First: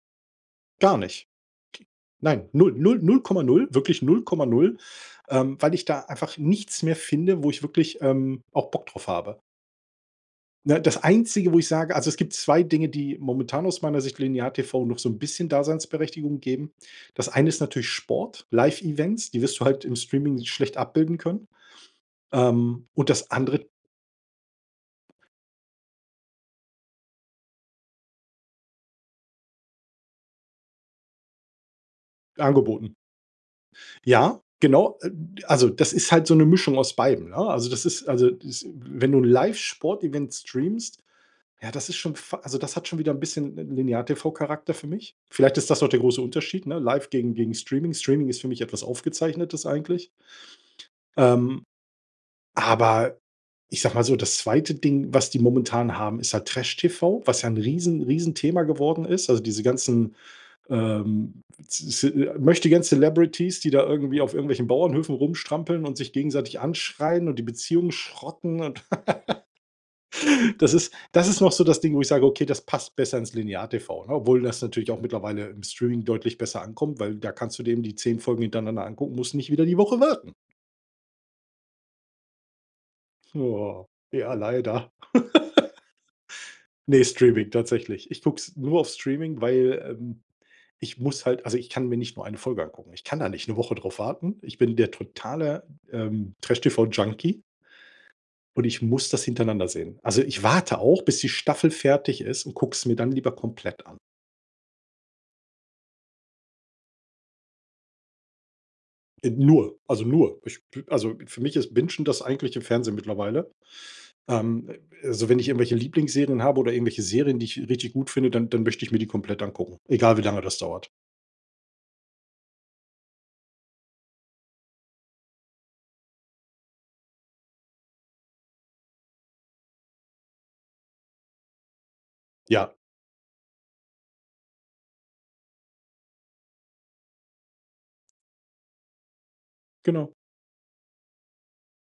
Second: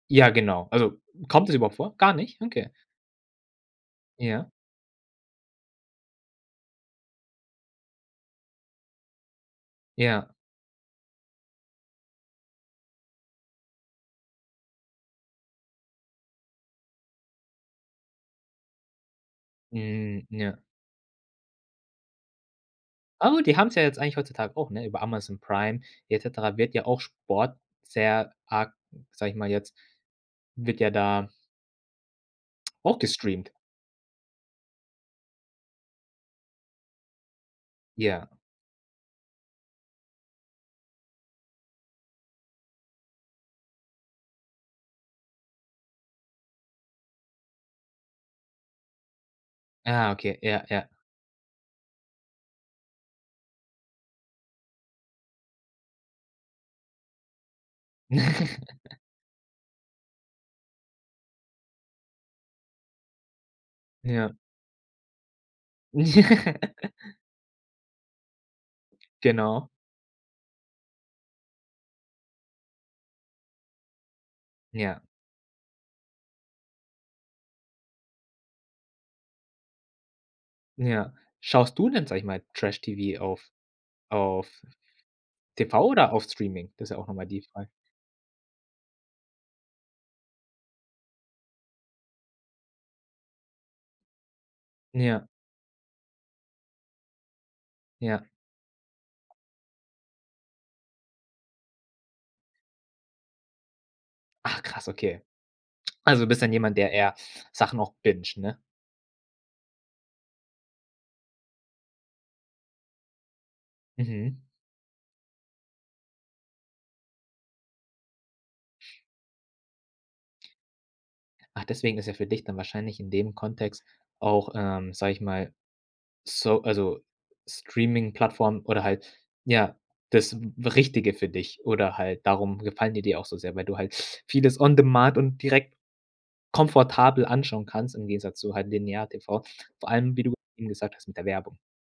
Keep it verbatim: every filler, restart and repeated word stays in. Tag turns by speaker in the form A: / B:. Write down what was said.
A: Ja, genau.
B: Gar
A: Also,
B: nicht. K
A: kommt es überhaupt vor? Gar nicht?
B: nein,
A: Okay.
B: null, null, null Komma null, wirklich null Komma
A: Ja.
B: null, ähm, weil ich da einfach nichts mehr finde, wo ich wirklich, ähm, auch Bock drauf habe.
A: Ja.
B: Ne, das Einzige, wo ich sage also, es gibt zwei Dinge, die momentan aus meiner Sicht Linear-TV noch so 'n bisschen Daseinsberechtigung geben. Das eine ist natürlich Sport, Live Events, die wirst du halt im
A: Mhm.
B: Streaming
A: Ja.
B: schlecht abbilden können. Ähm, und das
A: Au, die
B: andere
A: haben's ja jetzt eigentlich heutzutage auch, ne? Über Amazon Prime et cetera wird ja auch Sport sehr arg- sag ich mal jetzt- wird ja da
B: Angeboten.
A: auch gestreamt.
B: Ja, genau. Äh, d also das ist halt so 'ne Mischung aus beidem, ne? Also, das ist
A: Ja.
B: also, das wenn du 'n Live Sportevent streamst, ja, das ist schon fa also das hat schon wieder 'n bisschen 'n Linear-TV-Charakter für mich. Vielleicht ist das auch der große Unterschied, ne? Live gegen gegen Streaming. Streaming ist für mich etwas Aufgezeichnetes eigentlich.
A: Aha, okay. Ja, ja.
B: Ähm, aber ich sag mal so, das zweite Ding, was die momentan haben, ist halt Trash-TV, was ja 'n riesen Riesenthema geworden ist. Also diese ganzen, ähm, z z Möchtegern Celebrities, die da irgendwie auf
A: Ja.
B: irgendwelchen Bauernhöfen rumstrampeln und sich gegenseitig anschreien und die Beziehung schrotten und
A: Genau.
B: Das ist das ist noch so das Ding, wo ich sage: „Okay, das passt besser ins Linear TV“, ne, obwohl das natürlich auch
A: Ja.
B: mittlerweile im Streaming deutlich besser ankommt, weil da kannst du denen die zehn Folgen hintereinander angucken, musst nicht wieder die Woche warten.
A: Ja. Schaust du denn, sag ich mal, Trash-TV auf
B: Boah. Ja,
A: auf
B: leider.
A: TV oder auf Streaming? Das ist ja
B: Ne,
A: auch noch mal die
B: Streaming
A: Frag
B: tatsächlich. Ich guck's nur auf Streaming, weil, ähm ich muss halt, also ich kann mir nicht nur eine Folge angucken. Ich kann da nicht 'ne Woche drauf warten. Ich bin der
A: Ja.
B: totale, ähm, Trash-TV-Junkie
A: Ja.
B: und ich muss das hintereinander sehen. Also, ich warte auch, bis die Staffel fertig ist und gucke es mir dann lieber komplett an.
A: Ach krass, okay. Also, du bist dann jemand, der eher Sachen auch binged, ne?
B: Äh, nur, also nur. Ich b also für mich ist Bingen das eigentliche Fernsehen mittlerweile.
A: Mhm.
B: Ähm, also wenn ich irgendwelche Lieblingsserien habe oder irgendwelche Serien, die ich richtig gut finde, dann dann möchte ich mir die komplett angucken, egal wie lange das dauert.
A: Ach, deswegen ist ja für dich dann wahrscheinlich in dem Kontext auch, ähm, sag ich mal so also, Streamingplattformen oder halt ja, das Richtige für dich oder halt darum
B: Ja.
A: gefallen die dir auch so sehr, weil du halt vieles on demand und direkt komfortabel anschauen kannst im Gegensatz zu halt Linear-TV, vor
B: Genau.
A: allem, wie du eben gesagt hast, mit der Werbung.